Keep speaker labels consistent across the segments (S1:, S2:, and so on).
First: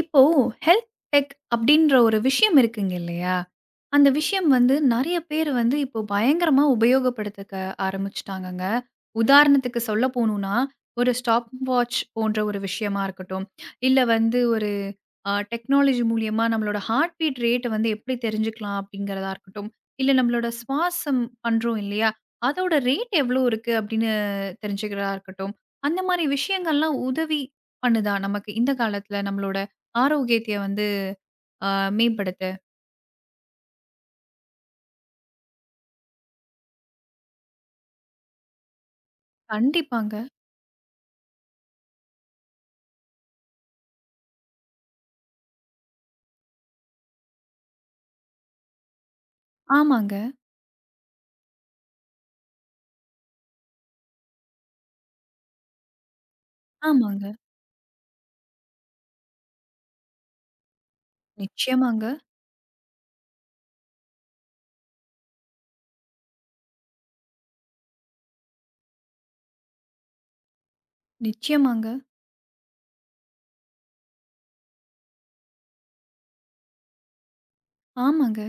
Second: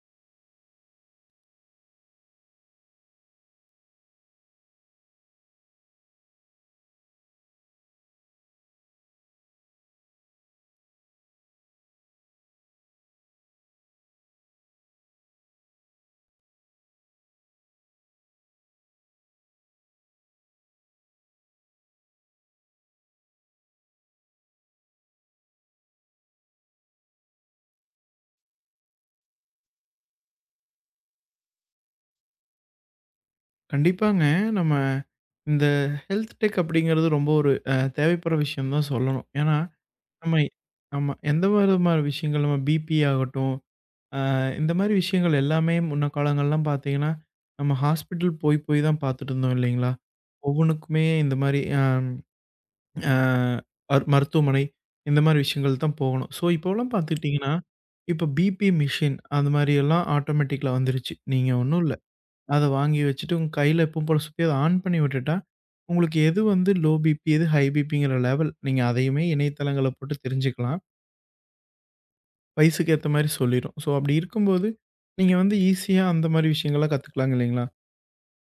S1: இப்போ health tech அப்படின்ற ஒரு விஷயம் இருக்குங்க இல்லையா? அந்த விஷயம் வந்து நெறைய பேர் வந்து இப்போ பயங்கரமா உபயோகப்படுத்தக்க ஆரம்பிச்சுட்டாங்கங்க. உதாரணத்துக்கு சொல்ல போணும்னா, ஒரு ஸ்டாப் வாட்ச் போன்ற ஒரு விஷயமா இருக்கட்டும், இல்ல வந்து ஒரு டெக்னாலஜி மூலியமா நம்மளோட ஹார்ட் பீட் ரேட்ட வந்து எப்படி தெரிஞ்சுக்கலாம் அப்படிங்கிறதா இருக்கட்டும், இல்ல நம்மளோட சுவாசம் பண்றோம் இல்லையா? அதோட ரேட் எவ்வளோ இருக்கு அப்படின்னு தெரிஞ்சுக்கிறதா இருக்கட்டும், அந்த மாரி விஷயங்கள்லாம் உதவி பண்ணுதா நமக்கு இந்த காலத்துல நம்மளோட ஆரோக்கியத்தைய வந்து அ மேம்படுத்த.
S2: கண்டிப்பாங்க. நம்ம இந்த ஹெல்த் டெக் அப்படிங்கிறது ரொம்ப ஒரு தேவைப்படுற விஷயம் தான் சொல்லணும். ஏன்னா,
S1: கண்டிப்பாங்க.
S2: நம்ம ஆமா. எந்த விதமான விஷயங்கள் நம்ம பிபி ஆகட்டும், அ இந்த மாரி விஷயங்கள் எல்லாமே முன்ன காலங்கள்லாம் பார்த்தீங்கன்னா, நம்ம ஹாஸ்பிட்டல் போய் போய் தான் பார்த்துட்டு இருந்தோம் இல்லைங்களா?
S1: ஆமாங்க,
S2: ஒவ்வொன்னுக்குமே இந்த மாரி அ அ அர் மருத்துவமனை இந்த மாரி விஷயங்கள் தான் போகணும். ஸோ, இப்போலாம்
S1: ஆமாங்க.
S2: பார்த்துக்கிட்டிங்கன்னா, இப்போ பிபி மிஷின் அந்த மாரியெல்லாம் ஆட்டோமேட்டிக்ல வந்துருச்சு. நீங்க ஒண்ணும் இல்ல.
S1: நிச்சயமாங்க,
S2: அத வாங்கி வச்சுட்டு உங்க கையில எப்பவும் போல சுத்தி அத ஆன் பண்ணி விட்டுட்டா, உங்களுக்கு எது வந்து லோ பிபி, எது ஹை பிபிங்கிற லெவல் நீங்க அதையுமே இணையதளங்கள போட்டு தெரிஞ்சுக்கலாம்.
S1: நிச்சயமாங்க.
S2: வயசுக்கு ஏத்த மாரி சொல்லிரும். ஸோ அப்படி இருக்கும்போது, நீங்க வந்து ஈஸியா அந்த மாரி விஷயங்கள்லாம் கத்துக்கலாங்க இல்லைங்களா?
S1: ஆமாங்க.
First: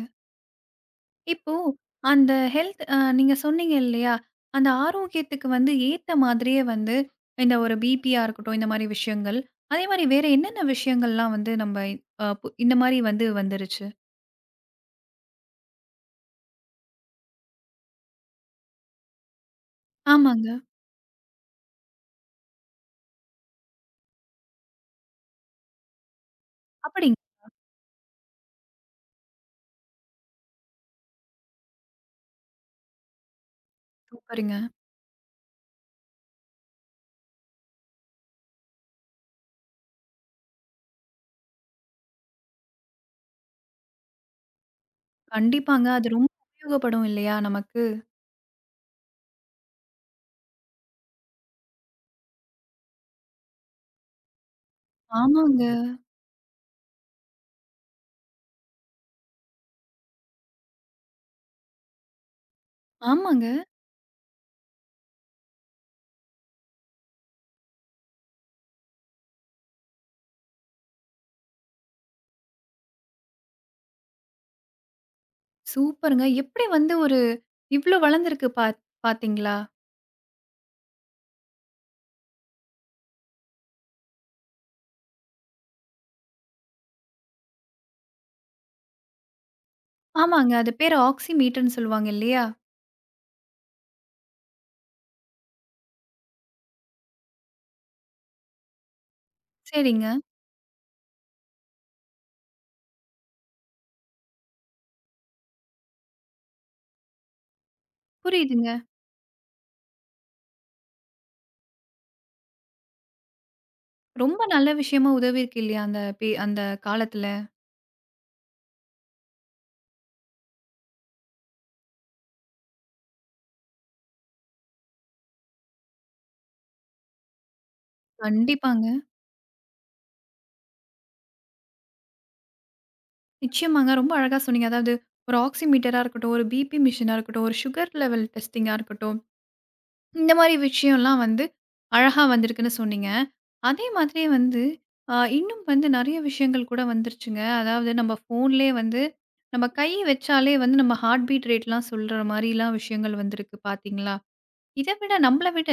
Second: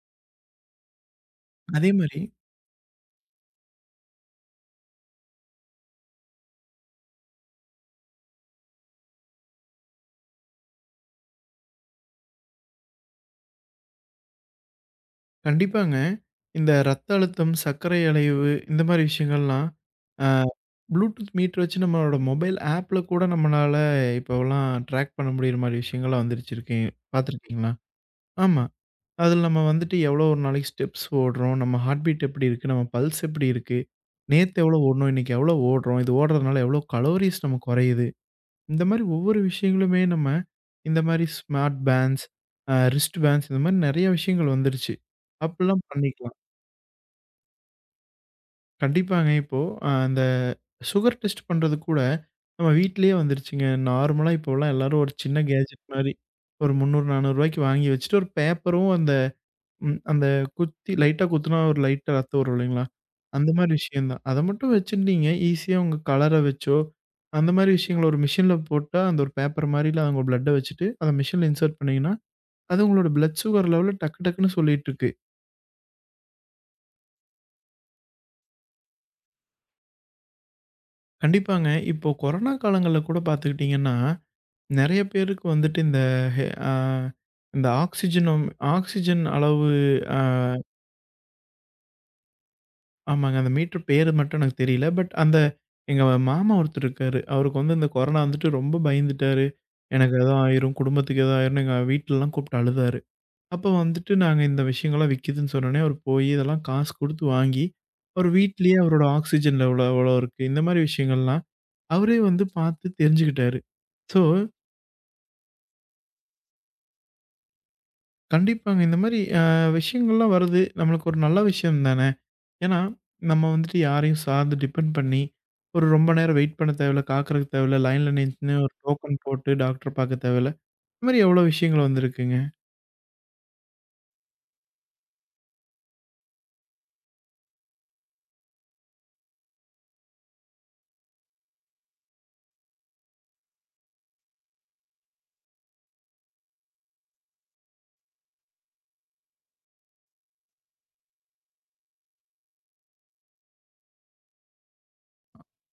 S1: இப்போ
S2: அதே மாரி
S1: அந்த ஹெல்த் நீங்க சொன்னீங்க இல்லையா? அந்த ஆரோக்கியத்துக்கு வந்து ஏத்த மாதிரியே வந்து இந்த ஒரு பிபியா இருக்கட்டும், இந்த மாரி விஷயங்கள். அதே மாரி வேற என்னென்ன விஷயங்கள்லாம் வந்து நம்ம அ பு இந்த மாரி வந்து வந்துருச்சு?
S2: கண்டிப்பாங்க. இந்த ரத்த அழுத்தம், சர்க்கரை அலைவு இந்த மாரி விஷயங்கள்லாம், ஆ
S1: ஆமாங்க.
S2: ப்ளூடூத் மீட்டர் வச்சு நம்மளோட மொபைல் ஆப்ல கூட நம்மளால இப்போலாம் ட்ராக் பண்ண முடியிற மாரி விஷயங்கள்லாம் வந்துருச்சு இருக்கே
S1: அப்படிங்
S2: பார்த்துருக்கீங்களா? ஆமா. அதில நம்ம வந்துட்டு எவ்வளோ ஒரு நாளைக்கு ஸ்டெப்ஸ் ஓடுறோம், நம்ம ஹார்ட் பீட் எப்படி இருக்கு, நம்ம பல்ஸ் எப்படி இருக்கு,
S1: சூப்பருங்க.
S2: நேத்து எவ்வளோ ஓடுனோம், இன்னைக்கு எவ்வளோ ஓடுறோம், இது ஓடுறதுனால எவ்வளோ கலோரிஸ் நம்ம குறையுது. இந்த மாரி ஒவ்வொரு விஷயங்களுமே நம்ம இந்த மாரி ஸ்மார்ட் பேண்ட்ஸ், ரிஸ்ட் பேண்ட்ஸ் இந்த மாரி நெறைய விஷயங்கள் வந்துருச்சு. அப்பலாம்
S1: கண்டிப்பாங்க. அது ரொம்ப
S2: பண்ணிக்கலாம்.
S1: உபயோகப்படும் இல்லையா நமக்கு?
S2: கண்டிப்பாங்க. இப்போ அந்த சுகர் டெஸ்ட் பண்றது கூட நம்ம வீட்லயே வந்துருச்சுங்க. நார்மலா இப்போலாம் எல்லாரும் ஒரு சின்ன
S1: ஆமாங்க,
S2: கேட்ஜெட் மாரி ஒரு 300, ரூ. 400 வாங்கி வச்சுட்டு ஒரு பேப்பரும் அந்த அந்த குத்தி லைட்டா குத்துனா ஒரு லைட்டா ரத்தம் வரும் இல்லைங்களா?
S1: ஆமாங்க.
S2: அந்த மாரி விஷயம் தான். அத மட்டும் வச்சிருந்தீங்க. ஈஸியா உங்க கலர வச்சோ, அந்த மாரி விஷயங்கள ஒரு மிஷின்ல போட்டா, அந்த ஒரு பேப்பர் மாரில உங்க பிளட்ட வச்சுட்டு, அத மிஷின்ல இன்சர்ட் பண்ணீங்கன்னா, அது உங்களோட பிளட் சுகர் லெவல டக்கு டக்குன்னு சொல்லிட்டுருக்கு.
S1: சூப்பருங்க. எப்படி வந்து ஒரு இவ்ளோ வளர்ந்திருக்கு பார்த்தீங்களா?
S2: கண்டிப்பாங்க. இப்போ கொரோனா காலங்கள்ல கூட பார்த்துக்கிட்டீங்கன்னா, நெறைய பேருக்கு வந்துட்டு இந்த ஹெ ஆ இந்த ஆக்ஸிஜனும் ஆக்ஸிஜன் அளவு அ
S1: ஆமாங்க. அது பேரு ஆக்ஸிமீட்டர்ன்னு சொல்லுவாங்க இல்லையா?
S2: ஆமாங்க. அந்த மீட்டர் பேரு மட்டும் எனக்கு தெரியல. பட் அந்த எங்க மாமா ஒருத்தர் இருக்காரு. அவருக்கு வந்து இந்த கொரோனா வந்துட்டு ரொம்ப பயந்துட்டாரு. எனக்கு
S1: சரிங்க.
S2: ஏதோ ஆயிரும், குடும்பத்துக்கு ஏதோ ஆயிரும்னு எங்க வீட்லலாம் கூப்பிட்டு அழுதாரு. அப்போ வந்துட்டு நாங்க இந்த விஷயங்கள்லாம் விக்குதுன்னு சொன்னோனே, அவரு போய் இதெல்லாம் காசு குடுத்து வாங்கி, அவரு
S1: புரியுதுங்க.
S2: வீட்லயே அவரோட ஆக்ஸிஜன் லெவல் எவ்வளோ இருக்கு, இந்த மாரி விஷயங்கள்லாம் அவரே வந்து பார்த்து தெரிஞ்சுக்கிட்டாரு. ஸோ,
S1: ரொம்ப நல்ல விஷயமா உதவியிருக்கு இல்லையா? அந்த அந்த காலத்துல.
S2: கண்டிப்பாங்க இந்த மாரி விஷயங்கள்லாம் வருது. நம்மளுக்கு ஒரு நல்ல விஷயம் தான. ஏன்னா, நம்ம வந்துட்டு யாரையும் சார்ந்து டிபெண்ட் பண்ணி, ஒரு ரொம்ப நேரம் வெயிட் பண்ண தேவையில்ல, காக்கறதுக்கு தேவையில்ல, லைன்ல நின்னு ஒரு
S1: கண்டிப்பாங்க.
S2: டோக்கன் போட்டு டாக்டர பார்க்க தேவையில்ல. இந்த மாரி எவ்வளோ விஷயங்கள் வந்திருக்குங்க.
S1: நிச்சயமாங்க. ரொம்ப அழகா சொன்னீங்க. அதாவது ஒரு ஆக்ஸிமீட்டரா இருக்கட்டும், ஒரு பிபி மிஷினா இருக்கட்டும், ஒரு சுகர் லெவல் டெஸ்டிங்கா இருக்கட்டும். இந்த மாரி விஷயம்லாம் வந்து அழகா வந்திருக்குன்னு சொன்னீங்க. அதே மாதிரியே வந்து இன்னும் வந்து நெறைய விஷயங்கள் கூட வந்துருச்சுங்க. அதாவது நம்ம ஃபோன்லயே வந்து நம்ம கை வச்சாலே வந்து நம்ம ஹார்ட் பீட் ரேட்லாம் சொல்ற மாரிலாம் விஷயங்கள் வந்திருக்கு பார்த்தீங்களா? இத விட நம்மள விட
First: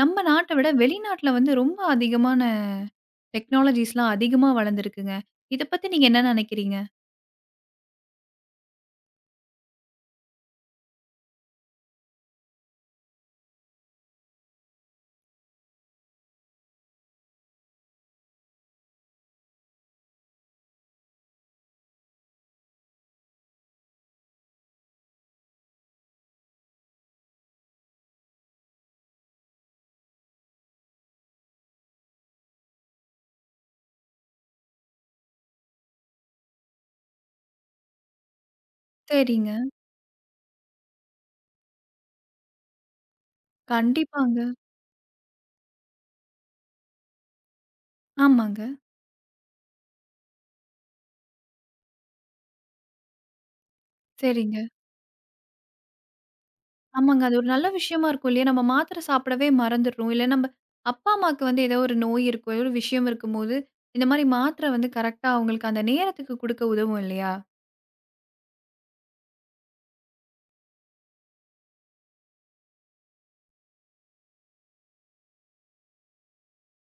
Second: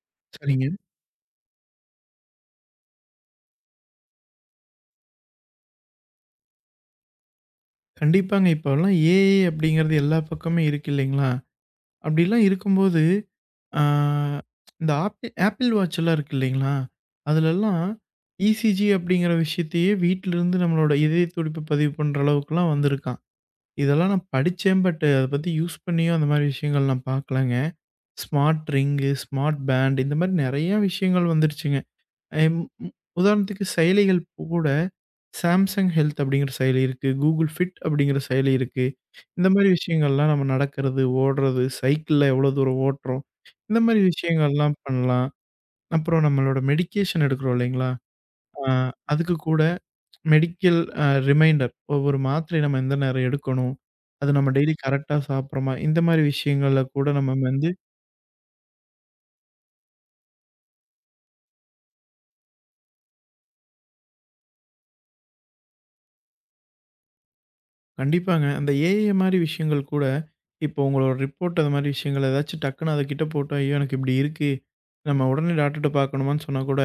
S1: நம்ம நாட்ட
S2: சரிங்க.
S1: விட வெளிநாட்ல வந்து ரொம்ப அதிகமான டெக்னாலஜிஸ்லாம் அதிகமா வளர்ந்துருக்குங்க. இத பத்தி நீங்க என்ன நெனைக்கிறீங்க?
S2: கண்டிப்பாங்க. இப்போலாம் ஏஐ அப்படிங்கிறது எல்லா பக்கமும் இருக்கு இல்லைங்களா? அப்படிலாம் இருக்கும்போது, ஆ இந்த ஆப்பிள் வாட்ச் எல்லாம் இருக்கு இல்லைங்களா? அதுலலாம் இசிஜி அப்படிங்கிற விஷயத்தையே வீட்லருந்து நம்மளோட இதய துடிப்பு பதிவு பண்ற அளவுக்குலாம் வந்திருக்கான். இதெல்லாம் நான் படிச்சேன். பட் அத பத்தி யூஸ் பண்ணியும் அந்த மாரி விஷயங்கள் நான் பார்க்கலங்க. ஸ்மார்ட் ரிங்கு, ஸ்மார்ட் பேண்ட் இந்த மாரி நெறைய விஷயங்கள் வந்துருச்சுங்க. எம் ம் உதாரணத்துக்கு செயலிகள் கூட Samsung Health அப்படிங்கிற செயலி இருக்கு. Google Fit அப்படிங்கிற செயலி இருக்கு. இந்த
S1: சரிங்க.
S2: மாரி விஷயங்கள்லாம் நம்ம நடக்கிறது, ஓடுறது, சைக்கிள்ல எவ்வளோ தூரம் ஓட்டுறோம். இந்த மாரி
S1: கண்டிப்பாங்க.
S2: விஷயங்கள்லாம் பண்ணலாம். அப்புறம் நம்மளோட மெடிகேஷன் எடுக்கிறோம் இல்லைங்களா? அ
S1: ஆமாங்க.
S2: அதுக்கு கூட மெடிக்கல் ரிமைண்டர் ஒவ்வொரு மாத்திரை நம்ம எந்த நேரம் எடுக்கணும். அது நம்ம
S1: சரிங்க.
S2: டெய்லி கரெக்ட்டா சாப்பிடுறோமா? இந்த மாரி விஷயங்கள்ல கூட
S1: ஆமாங்க.
S2: நம்ம
S1: அது ஒரு நல்ல
S2: வந்து
S1: விஷயமா இருக்கும் இல்லையா? நம்ம மாத்திரை சாப்பிடவே மறந்துடுறோம். இல்ல நம்ம அப்பா, அம்மாக்கு வந்து ஏதோ ஒரு நோய் இருக்கும், ஏதோ ஒரு விஷயம் இருக்கும்போது, இந்த மாரி மாத்திரை வந்து கரெக்ட்டா அவங்களுக்கு அந்த நேரத்துக்கு குடுக்க உதவும் இல்லையா?
S2: கண்டிப்பாங்க. அந்த ஏஐ மாரி விஷயங்கள் கூட, இப்போ உங்களோட ரிப்போர்ட் அது மாரி விஷயங்கள் ஏதாச்சும் டக்குனு அதுகிட்ட போட்டா, "ஐயோ! எனக்கு இப்டி இருக்கு. நம்ம உடனே டாக்டர்ட்ட பார்க்கணுமான்னு" சொன்னா கூட,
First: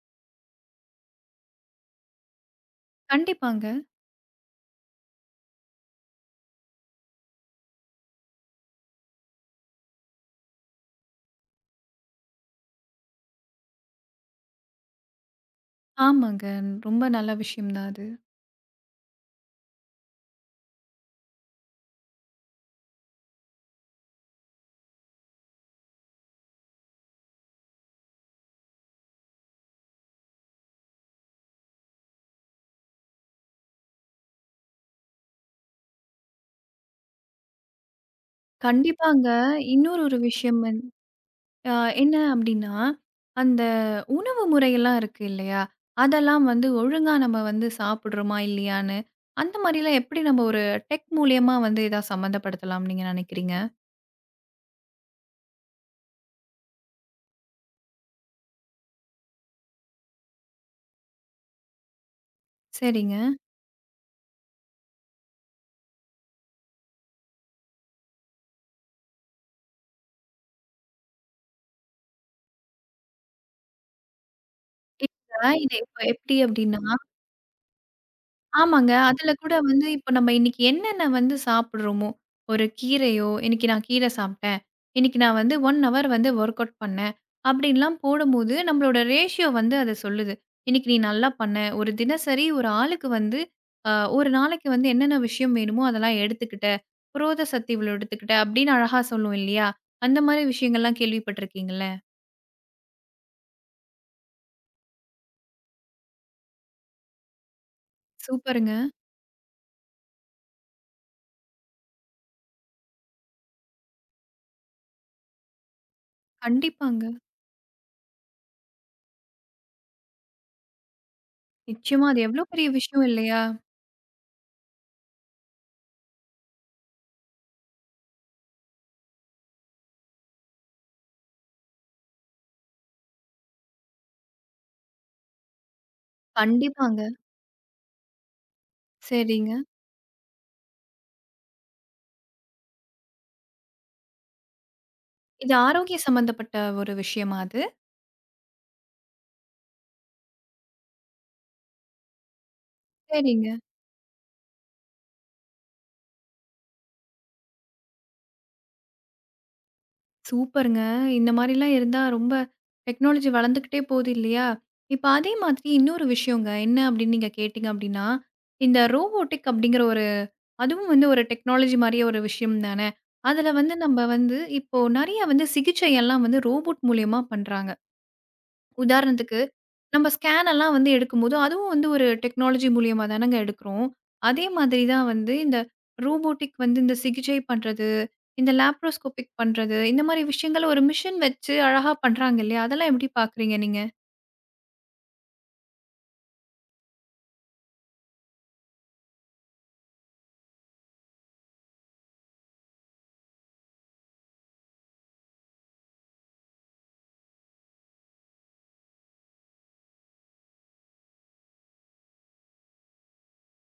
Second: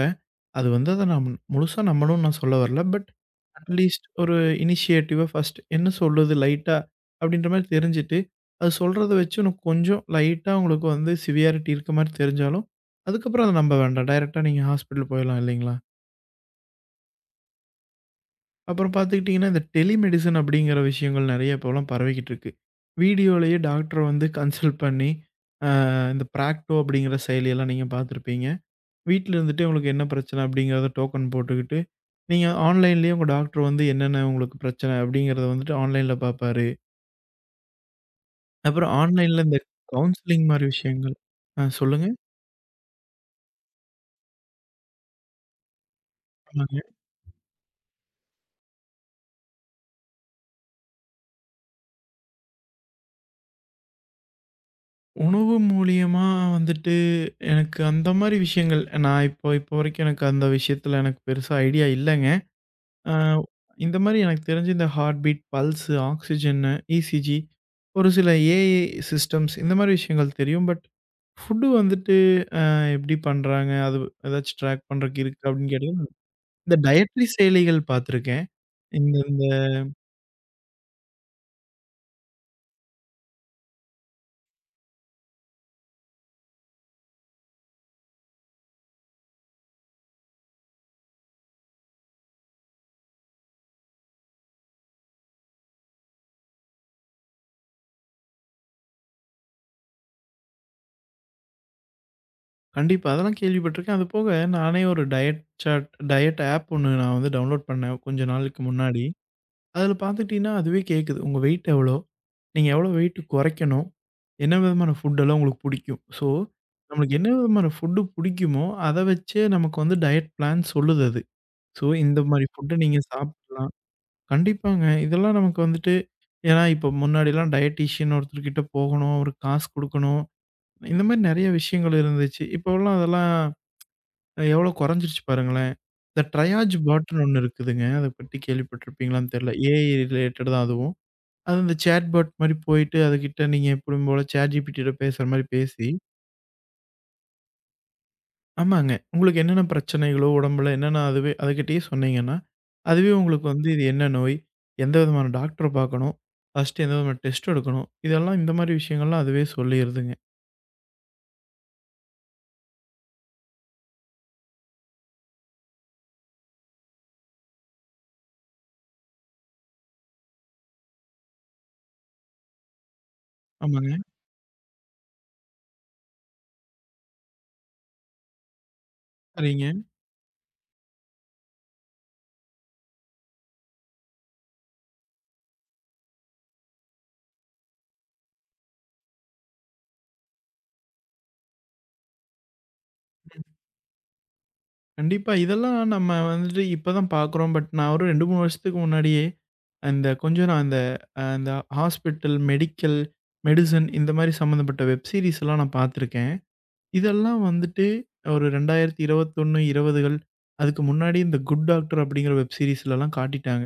S2: அது வந்து அத நான் முழுசா நம்பணும்னு நான் சொல்ல வரல. பட்
S1: கண்டிப்பாங்க.
S2: அட்லீஸ்ட் ஒரு இனிஷியேட்டிவா ஃபர்ஸ்ட் என்ன சொல்லுது லைட்டா அப்டின்ற மாரி தெரிஞ்சுட்டு, அது சொல்றத வச்சு இன்னும் கொஞ்சம் லைட்டா உங்களுக்கு வந்து சிவியாரிட்டி இருக்க மாரி தெரிஞ்சாலும், அதுக்கப்புறம் அத நம்ப வேண்டாம். டைரக்ட்டா நீங்க ஹாஸ்பிட்டல் போயிரலாம் இல்லைங்களா?
S1: ஆமாங்க. ரொம்ப நல்ல விஷயம் தான் அது.
S2: அப்புறம் பார்த்துக்கிட்டிங்கன்னா, இந்த டெலிமெடிசின் அப்படிங்கிற விஷயங்கள் நெறைய இப்போலாம் பரவிக்கிட்டு இருக்கு. வீடியோலயே டாக்டர வந்து கன்சல்ட் பண்ணி, அ இந்த பிராக்டோ அப்படிங்கிற செயலியெல்லாம் நீங்க பார்த்துருப்பீங்க. வீட்ல இருந்துட்டே உங்களுக்கு என்ன பிரச்சனை அப்படிங்கிறத டோக்கன் போட்டுக்கிட்டு, நீங்க ஆன்லைன்லயே உங்க டாக்டர் வந்து என்னென்ன உங்களுக்கு பிரச்சனை அப்படிங்கிறத வந்துட்டு ஆன்லைன்ல பார்ப்பாரு. அப்புறம்
S1: கண்டிப்பாங்க.
S2: ஆன்லைன்ல இந்த
S1: இன்னொரு ஒரு
S2: கவுன்சிலிங்
S1: விஷயம்
S2: மாரி
S1: வந்து
S2: விஷயங்கள் ஆ
S1: அ என்ன
S2: சொல்லுங்கள்
S1: அப்டின்னா, அந்த உணவு முறையெல்லாம் இருக்கு இல்லையா? அதெல்லாம் வந்து
S2: சொல்லுங்க. ஆமாங்க.
S1: ஒழுங்கா நம்ம வந்து சாப்பிடுறோமா இல்லையான்னு, அந்த மாரிலாம் எப்படி நம்ம ஒரு டெக் மூலியமா வந்து ஏதாவது சம்மந்தப்படுத்தலாம்னு நீங்க நினைக்கிறீங்க?
S2: உணவு மூலியமா வந்துட்டு எனக்கு அந்த மாரி விஷயங்கள் நான் இப்போ இப்போ வரைக்கும் எனக்கு அந்த விஷயத்தில எனக்கு பெருசா ஐடியா இல்லங்க. ஆ,
S1: சரிங்க.
S2: இந்த மாரி எனக்கு தெரிஞ்சு இந்த ஹார்ட் பீட், பல்ஸ், ஆக்ஸிஜன்னு, இசிஜி, ஒரு சில ஏஐ சிஸ்டம்ஸ் இந்த மாரி விஷயங்கள் தெரியும். பட் ஃபுட் வந்துட்டு எப்படி பண்றாங்க? அது ஏதாச்சும் ட்ராக் பண்றதுக்கு
S1: இல்ல
S2: இருக்கா? அப்படின்னு
S1: இது இப்ப
S2: கேட்டீங்கன்னா,
S1: எப்படி
S2: இந்த
S1: அப்படின்னா
S2: டயட்ரி செயலிகள் பார்த்துருக்கேன்.
S1: ஆமாங்க.
S2: இந்த
S1: அதுல
S2: இந்த
S1: கூட வந்து இப்ப நம்ம இன்னைக்கு என்னென்ன வந்து சாப்பிடுறோமோ, ஒரு கீரையோ, இன்னைக்கு நான் கீரை சாப்பிட்டேன். இன்னைக்கு நான் வந்து 1 ஹவர் வந்து வொர்க் அவுட் பண்ணேன். அப்படின்லாம் போடும்போது நம்மளோட ரேஷியோ வந்து அத சொல்லுது. இன்னைக்கு நீ நல்லா பண்ண. ஒரு தினசரி ஒரு ஆளுக்கு வந்து அ ஒரு நாளைக்கு வந்து என்னென்ன விஷயம் வேணுமோ அதெல்லாம் எடுத்துக்கிட்ட. புரோத சத்து இவ்வளோ எடுத்துக்கிட்ட அப்படின்னு அழகா சொல்லும் இல்லையா? அந்த மாரி விஷயங்கள்லாம் கேள்விப்பட்டுருக்கீங்கல்ல?
S2: கண்டிப்பா அதெல்லாம் கேள்விப்பட்டிருக்கேன். அது போக நானே ஒரு டயட் சார்ட் டயட் ஆப் ஒண்ணு நான் வந்து டவுன்லோட் பண்ணேன் கொஞ்ச நாளுக்கு
S1: சூப்பருங்க.
S2: முன்னாடி. அதில பார்த்துட்டீங்கன்னா, அதுவே கேட்குது. உங்க வெயிட் எவ்வளோ? நீங்க எவ்வளோ வெயிட் குறைக்கணும்? என்ன விதமான ஃபுட்டெல்லாம் உங்களுக்கு பிடிக்கும்? ஸோ,
S1: கண்டிப்பாங்க.
S2: நம்மளுக்கு என்ன விதமான ஃபுட்டு பிடிக்குமோ, அத வச்சே நமக்கு வந்து டயட் பிளான் சொல்லுது அது. ஸோ,
S1: நிச்சயமா
S2: இந்த
S1: அது எவ்வளோ
S2: மாரி
S1: பெரிய
S2: ஃபுட்ட நீங்க
S1: விஷயம் இல்லையா?
S2: சாப்பிடலாம். கண்டிப்பாங்க. இதெல்லாம் நமக்கு வந்துட்டு ஏன்னா இப்போ முன்னாடிலாம் டயட்டீஷியன் ஒருத்தர்கிட்ட போகணும், அவருக்கு காசு குடுக்கணும். இந்த மாரி நெறைய விஷயங்கள் இருந்துச்சு. இப்போலாம் அதெல்லாம் எவ்வளோ குறைஞ்சிருச்சு பாருங்களேன். இந்த ட்ரையாஜ்
S1: கண்டிப்பாங்க.
S2: பாட்ன்னு ஒண்ணு இருக்குதுங்க. அத பத்தி கேள்விப்பட்டிருப்பீங்களான்னு தெரியல.
S1: சரிங்க.
S2: ஏஐ ரிலேட்டட் தான் அதுவும். அது அந்த சேட் பாட் மாரி போயிட்டு, அதுகிட்ட நீங்க எப்பவும் போல சேட் ஜிபிடிட்ட பேசுற மாரி
S1: இது
S2: பேசி
S1: ஆரோக்கிய சம்மந்தப்பட்ட ஒரு விஷயமா அது?
S2: ஆமாங்க. உங்களுக்கு என்னென்ன பிரச்சனைகளோ, உடம்புல என்னென்ன அதுவே அதுகிட்டயே சொன்னீங்கன்னா, அதுவே உங்களுக்கு
S1: சரிங்க.
S2: வந்து இது என்ன நோய்? எந்த விதமான டாக்டர பார்க்கணும்? ஃபர்ஸ்ட்டு எந்த விதமான டெஸ்ட் எடுக்கணும்? இதெல்லாம் இந்த மாரி விஷயங்கள்லாம் அதுவே சொல்லிருதுங்க.
S1: சூப்பருங்க. இந்த மாரிலாம் இருந்தா ரொம்ப டெக்னாலஜி வளர்ந்துக்கிட்டே போது இல்லையா? இப்ப அதே மாதிரி இன்னொரு விஷயங்க. என்ன அப்படின்னு நீங்க கேட்டீங்க அப்படின்னா, இந்த ரோபோட்டிக் அப்படிங்கிற ஒரு அதுவும் வந்து ஒரு டெக்னாலஜி மாரியே ஒரு விஷயம் தானே. அதுல வந்து
S2: ஆமாங்க.
S1: நம்ம வந்து இப்போ நெறைய வந்து சிகிச்சை எல்லாம் வந்து ரோபோட் மூலியமா பண்றாங்க. உதாரணத்துக்கு,
S2: சரிங்க.
S1: நம்ம ஸ்கேன் எல்லாம் வந்து எடுக்கும்போது, அதுவும் வந்து ஒரு டெக்னாலஜி மூலியமா தானங்க எடுக்கிறோம். அதே மாதிரி தான் வந்து இந்த ரோபோட்டிக் வந்து இந்த சிகிச்சை பண்றது, இந்த லேப்ரோஸ்கோபிக் பண்றது, இந்த மாரி விஷயங்கள ஒரு மிஷின் வச்சு அழகா பண்றாங்க இல்லையா? அதெல்லாம் எப்படி பார்க்குறீங்க நீங்க?
S2: கண்டிப்பா. இதெல்லாம் நம்ம வந்துட்டு இப்ப தான் பார்க்குறோம். பட் நான் ஒரு 2, 3 வருஷத்துக்கு முன்னாடியே, அந்த கொஞ்சம் நான் அந்த அந்த ஹாஸ்பிட்டல், மெடிக்கல், மெடிசின் இந்த மாரி சம்மந்தப்பட்ட வெப் சீரிஸ்லாம் நான் பார்த்துருக்கேன். இதெல்லாம் வந்துட்டு ஒரு 2021, 20கள் அதுக்கு முன்னாடி இந்த குட் டாக்டர் அப்படிங்கிற வெப் சீரிஸ்லலாம் காட்டிட்டாங்க.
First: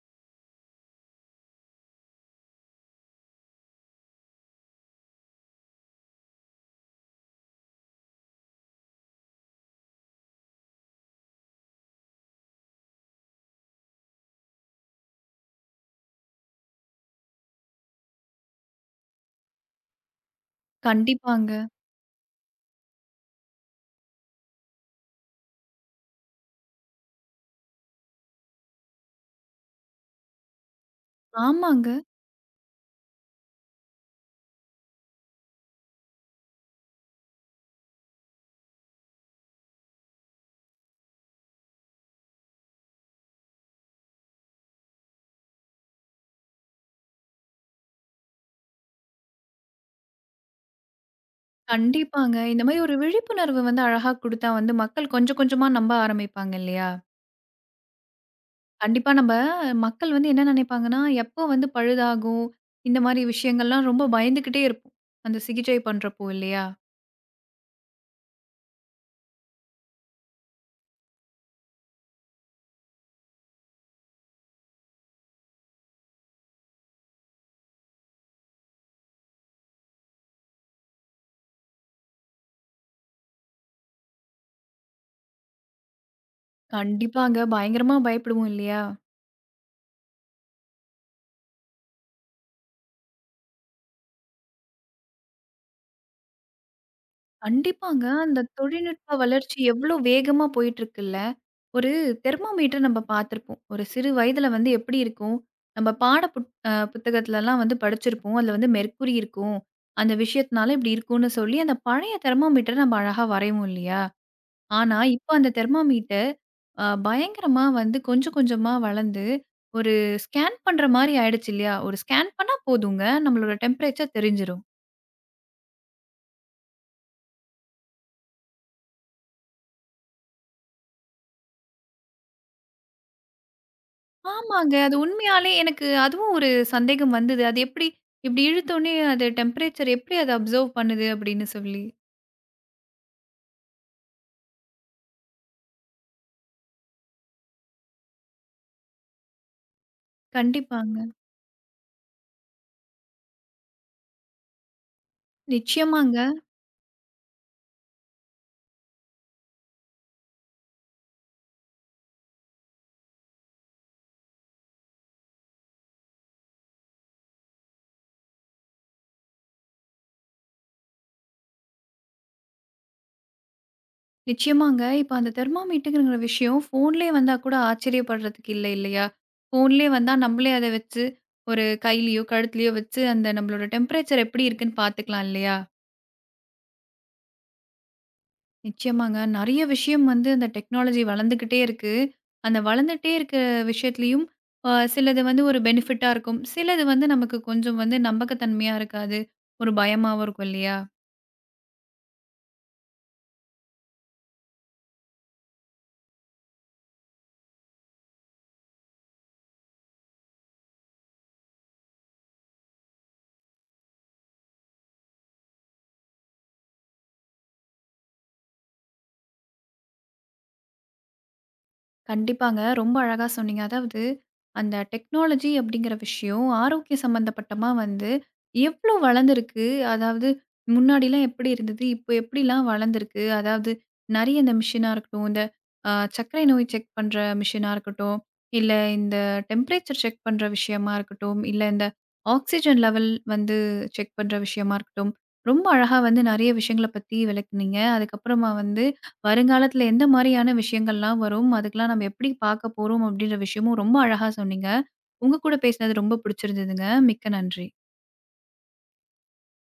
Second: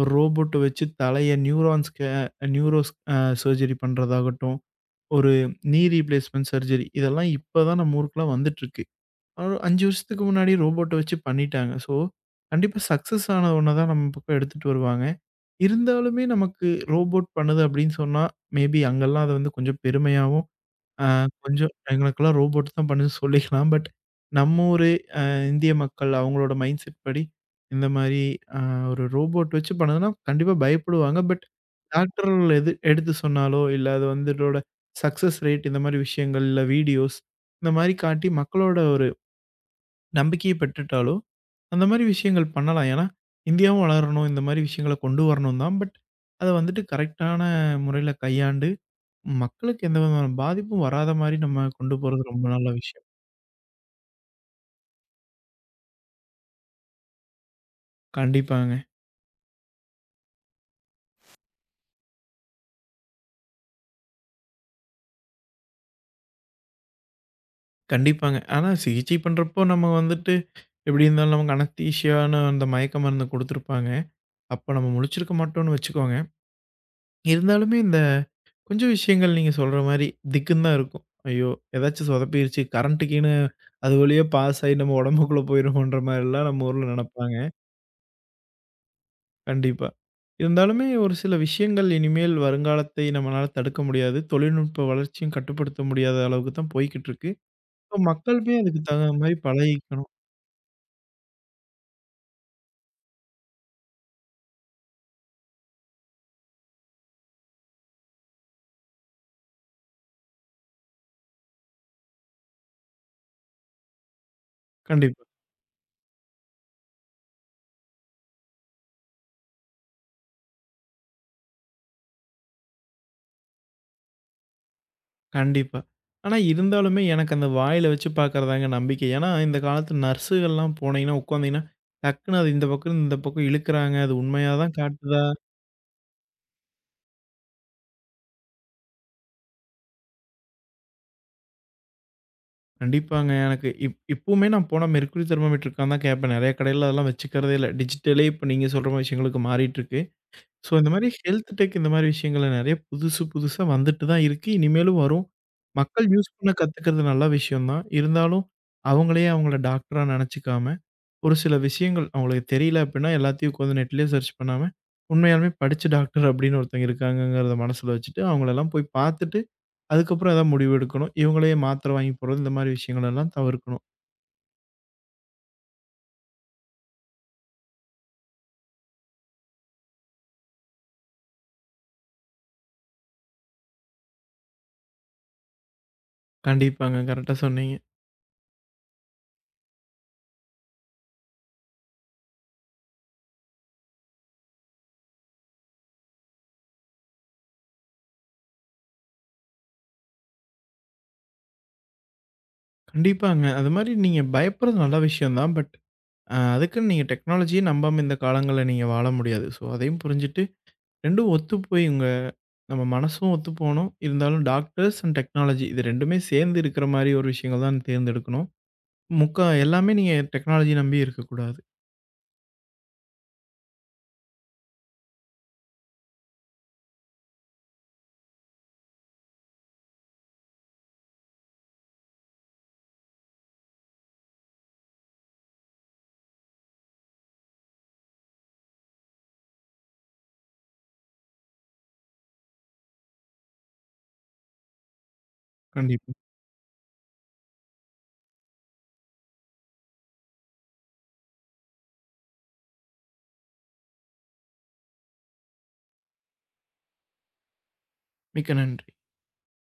S2: ஒரு ரோபோட்ட வச்சு தலைய நியூரான்ஸ்க்கு நியூரோஸ் அ சர்ஜரி பண்றதாகட்டும், ஒரு ரீப்ளேஸ்மென்ட் சர்ஜரி இதெல்லாம் இப்ப தான் நம்ம ஊருக்குலாம் வந்துட்டுருக்கு. ஒரு 5 வருஷத்துக்கு முன்னாடி ரோபோட்ட வச்சு பண்ணிட்டாங்க. ஸோ, கண்டிப்பா சக்சஸ் ஆன ஒண்ண தான் நம்ம பக்கம் எடுத்துட்டு வருவாங்க. இருந்தாலுமே நமக்கு ரோபோட் பண்ணுது அப்படின்னு சொன்னா, மேபி அங்கலாம் அத வந்து கொஞ்சம் பெருமையாவும் ஆ
S1: கண்டிப்பாங்க.
S2: கொஞ்சம் எங்களுக்கெல்லாம் ரோபோட் தான் பண்ணுது சொல்லிக்கலாம். பட் நம்ம ஒரு இந்திய மக்கள் அவங்களோட மைண்ட் செட் படி இந்த மாரி அ ஒரு ரோபோட் வச்சு பண்ணதுனா கண்டிப்பா பயப்படுவாங்க. பட்
S1: ஆமாங்க.
S2: டாக்டர் எது எடுத்து சொன்னாலோ, இல்ல அது வந்து இதோட சக்சஸ் ரேட் இந்த மாரி விஷயங்கள், இல்ல வீடியோஸ் இந்த மாரி காட்டி மக்களோட ஒரு நம்பிக்கைய பெற்றுட்டாலோ, அந்த மாரி விஷயங்கள் பண்ணலாம். ஏன்னா இந்தியாவும் வளரணும், இந்த மாரி விஷயங்கள கொண்டு வரணும் தான். பட் அத வந்துட்டு கரெக்ட்டான முறையில கையாண்டு மக்களுக்கு எந்த விதமான பாதிப்பும் வராத மாரி நம்ம கொண்டு போறது
S1: கண்டிப்பாங்க.
S2: ரொம்ப
S1: இந்த
S2: நல்ல
S1: மாரி ஒரு
S2: விஷயம்.
S1: விழிப்புணர்வு வந்து அழகா குடுத்தா வந்து மக்கள் கொஞ்சம் கொஞ்சமா நம்ப ஆரம்பிப்பாங்க இல்லையா?
S2: கண்டிப்பாங்க,
S1: கண்டிப்பா நம்ம மக்கள் வந்து என்ன நினைப்பாங்கன்னா, எப்போ வந்து பழுதாகும், இந்த மாரி விஷயங்கள்லாம் ரொம்ப பயந்துக்கிட்டே இருப்போம். அந்த சிகிச்சை பண்றப்போ இல்லையா?
S2: கண்டிப்பாங்க. ஆனா சிகிச்சை பண்றப்போ நம்ம வந்துட்டு எப்டி இருந்தாலும் நமக்கு அனஸ்தீசியான்னு அந்த மயக்க மருந்து குடுத்துருப்பாங்க. அப்ப நம்ம முழிச்சிருக்க மாட்டோம்னு வச்சுக்கோங்க. இருந்தாலுமே இந்த கொஞ்சம் விஷயங்கள் நீங்க சொல்ற மாரி திக்குன்னு தான் இருக்கும். ஐயோ! ஏதாச்சும் சொதப்பிருச்சு கரண்ட்டுக்கீன்னு அது வழியா பாஸ் ஆயி நம்ம உடம்புக்குள்ள போயிருமோன்ற மாரிலாம் நம்ம ஊர்ல நெனப்பாங்க.
S1: கண்டிப்பாங்க. பயங்கரமா பயப்படுவோம் இல்லையா?
S2: கண்டிப்பா. இருந்தாலுமே ஒரு சில விஷயங்கள் இனிமேல் வருங்காலத்தை நம்மளால தடுக்க முடியாது. தொழில்நுட்ப வளர்ச்சியும் கட்டுப்படுத்த முடியாத அளவுக்கு தான் போய்க்கிட்டுருக்கு. இப்ப
S1: கண்டிப்பாங்க. அந்த
S2: மக்களுமே அதுக்கு தகுந்த
S1: தொழில்நுட்ப
S2: மாரி
S1: வளர்ச்சி எவ்ளோ
S2: பழகிக்கணும்.
S1: வேகமா போயிட்டுருக்குல்ல. ஒரு தெர்மோமீட்டர் நம்ம பார்த்துருப்போம். ஒரு சிறு வயதில வந்து எப்படி இருக்கும்? நம்ம பாட புத்தகத்துலலாம் வந்து படிச்சிருப்போம். அதில வந்து மெர்க்குரி இருக்கும். அந்த விஷயத்தினால இப்படி இருக்கும்னு சொல்லி, அந்த பழைய தெர்மோமீட்டர நம்ம அழகா வரைவோம் இல்லையா? ஆனா,
S2: கண்டிப்பா,
S1: இப்ப அந்த தெர்மாமீட்டர் பயங்கரமா வந்து கொஞ்சம் கொஞ்சமா வளர்ந்து, ஒரு ஸ்கேன் பண்ற மாரி ஆயிடுச்சு இல்லையா? ஒரு ஸ்கேன் பண்ணா போதுங்க, நம்மளோட டெம்பரேச்சர் தெரிஞ்சிரும்.
S2: கண்டிப்பா. ஆனா இருந்தாலுமே எனக்கு அந்த வாயில வச்சு பார்க்குறதாங்க நம்பிக்கை. ஏன்னா, இந்த காலத்து நர்ஸுகள்லாம் போனீங்கன்னா, உட்காந்தீங்கன்னா, டக்குனு அது இந்த பக்கம், இந்த பக்கம் இழுக்குறாங்க. அது உண்மையா
S1: ஆமாங்க.
S2: தான்
S1: அது
S2: காட்டுதா?
S1: உண்மையாலே எனக்கு அதுவும் ஒரு சந்தேகம் வந்தது. அது எப்படி இப்படி இழுத்தோனே அது டெம்பரேச்சர் எப்படி அத அப்சர்வ் பண்ணுது அப்படின்னு சொல்லி.
S2: கண்டிப்பாங்க. எனக்கு இப்பவுமே நான் போனா மெர்க்குரி தெர்மாமீட்டர் இருக்கான்னு தான் கேட்பேன். நெறைய கடையில அதெல்லாம் வச்சுக்கிறதே இல்ல. டிஜிட்டலே இப்ப நீங்க சொல்ற மாரி விஷயங்களுக்கு மாறிட்டுருக்கு. ஸோ, இந்த மாரி
S1: கண்டிப்பாங்க.
S2: ஹெல்த் டெக் இந்த மாரி விஷயங்கள்ல நெறைய புதுசு புதுசா வந்துட்டு தான் இருக்கு. இனிமேலும் வரும். மக்கள்
S1: நிச்சயமாங்க.
S2: யூஸ் பண்ண கத்துக்கிறது நல்ல விஷயம் தான். இருந்தாலும் அவங்களே அவங்கள டாக்டரா நெனச்சுக்காம, ஒரு சில விஷயங்கள் அவங்களுக்கு தெரியல அப்டின்னா, எல்லாத்தையும் உட்காந்து நெட்லயே சர்ச் பண்ணாம, உண்மையாலுமே படிச்ச டாக்டர் அப்படின்னு ஒருத்தங்க இருக்காங்கங்கிறத மனசுல வச்சுட்டு, அவங்களெல்லாம் போய் பார்த்துட்டு, அதுக்கப்புறம் ஏதாவது முடிவு எடுக்கணும். இவங்களே மாத்திரை வாங்கி போடுறது, இந்த மாரி விஷயங்களெல்லாம் தவிர்க்கணும்.
S1: நிச்சயமாங்க. இப்ப அந்த தெர்மாமீட்டுங்கிற விஷயம் ஃபோன்லயே வந்தா கூட ஆச்சரியப்படுறதுக்கு இல்ல இல்லையா? ஃபோன்லயே வந்தா நம்மளே அத வச்சு ஒரு கையிலயோ, கழுத்துலயோ வச்சு அந்த நம்மளோட டெம்பரேச்சர் எப்படி இருக்குன்னு பார்த்துக்கலாம் இல்லையா?
S2: கண்டிப்பாங்க. கரெக்ட்டா சொன்னீங்க.
S1: நிச்சயமாங்க. நெறைய விஷயம் வந்து அந்த டெக்னாலஜி வளர்ந்துகிட்டே இருக்கு. அந்த வளர்ந்துட்டே இருக்க விஷயத்துலயும் சிலது வந்து ஒரு பெனிஃபிட்டா இருக்கும். சிலது வந்து நமக்கு கொஞ்சம் வந்து நம்பகத்தன்மையா இருக்காது. ஒரு பயமாவும் இருக்கும் இல்லையா?
S2: கண்டிப்பாங்க. அது மாரி நீங்க பயப்படுறது நல்ல விஷயம் தான். பட் அதுக்குன்னு நீங்க டெக்னாலஜியே நம்பாம இந்த காலங்கள்ல நீங்க வாழ முடியாது. ஸோ, அதையும் புரிஞ்சுட்டு இரண்டும் ஒத்துப்போய் உங்க நம்ம மனசும் ஒத்துப்போணும். இருந்தாலும் டாக்டர்ஸ் அண்ட் டெக்னாலஜி இது இரண்டுமே சேர்ந்து இருக்கிற மாரி ஒரு விஷயங்கள் தான் தேர்ந்தெடுக்கணும். முக்கா எல்லாமே நீங்க டெக்னாலஜி நம்பி இருக்கக்கூடாது.
S1: கண்டிப்பாங்க. ரொம்ப அழகா சொன்னீங்க. அதாவது அந்த டெக்னாலஜி அப்படிங்கிற விஷயம் ஆரோக்கிய சம்மந்தப்பட்டமா வந்து எவ்ளோ வளர்ந்திருக்கு? அதாவது முன்னாடிலாம் எப்படி இருந்தது? இப்போ எப்படிலாம் வளர்ந்திருக்கு? அதாவது நெறைய இந்த மிஷினா இருக்கட்டும், இந்த அ சர்க்கரை நோய் செக் பண்ற மிஷினா இருக்கட்டும், இல்ல இந்த டெம்பரேச்சர் செக் பண்ற விஷயமா இருக்கட்டும், இல்ல இந்த ஆக்ஸிஜன் லெவல் வந்து செக் பண்ற விஷயமா இருக்கட்டும், ரொம்ப அழகா
S2: கண்டிப்பா.
S1: வந்து நெறைய விஷயங்கள பத்தி விளக்குனீங்க. அதுக்கப்புறமா வந்து வருங்காலத்துல எந்த மாரியான விஷயங்கள்லாம் வரும்? அதுக்கெல்லாம் நம்ம எப்படி பார்க்க போறோம்? அப்படின்ற விஷயமும் ரொம்ப அழகா சொன்னீங்க. உங்க கூட பேசினது ரொம்ப பிடிச்சிருந்ததுங்க. மிக்க நன்றி.
S2: மிக்க நன்றி.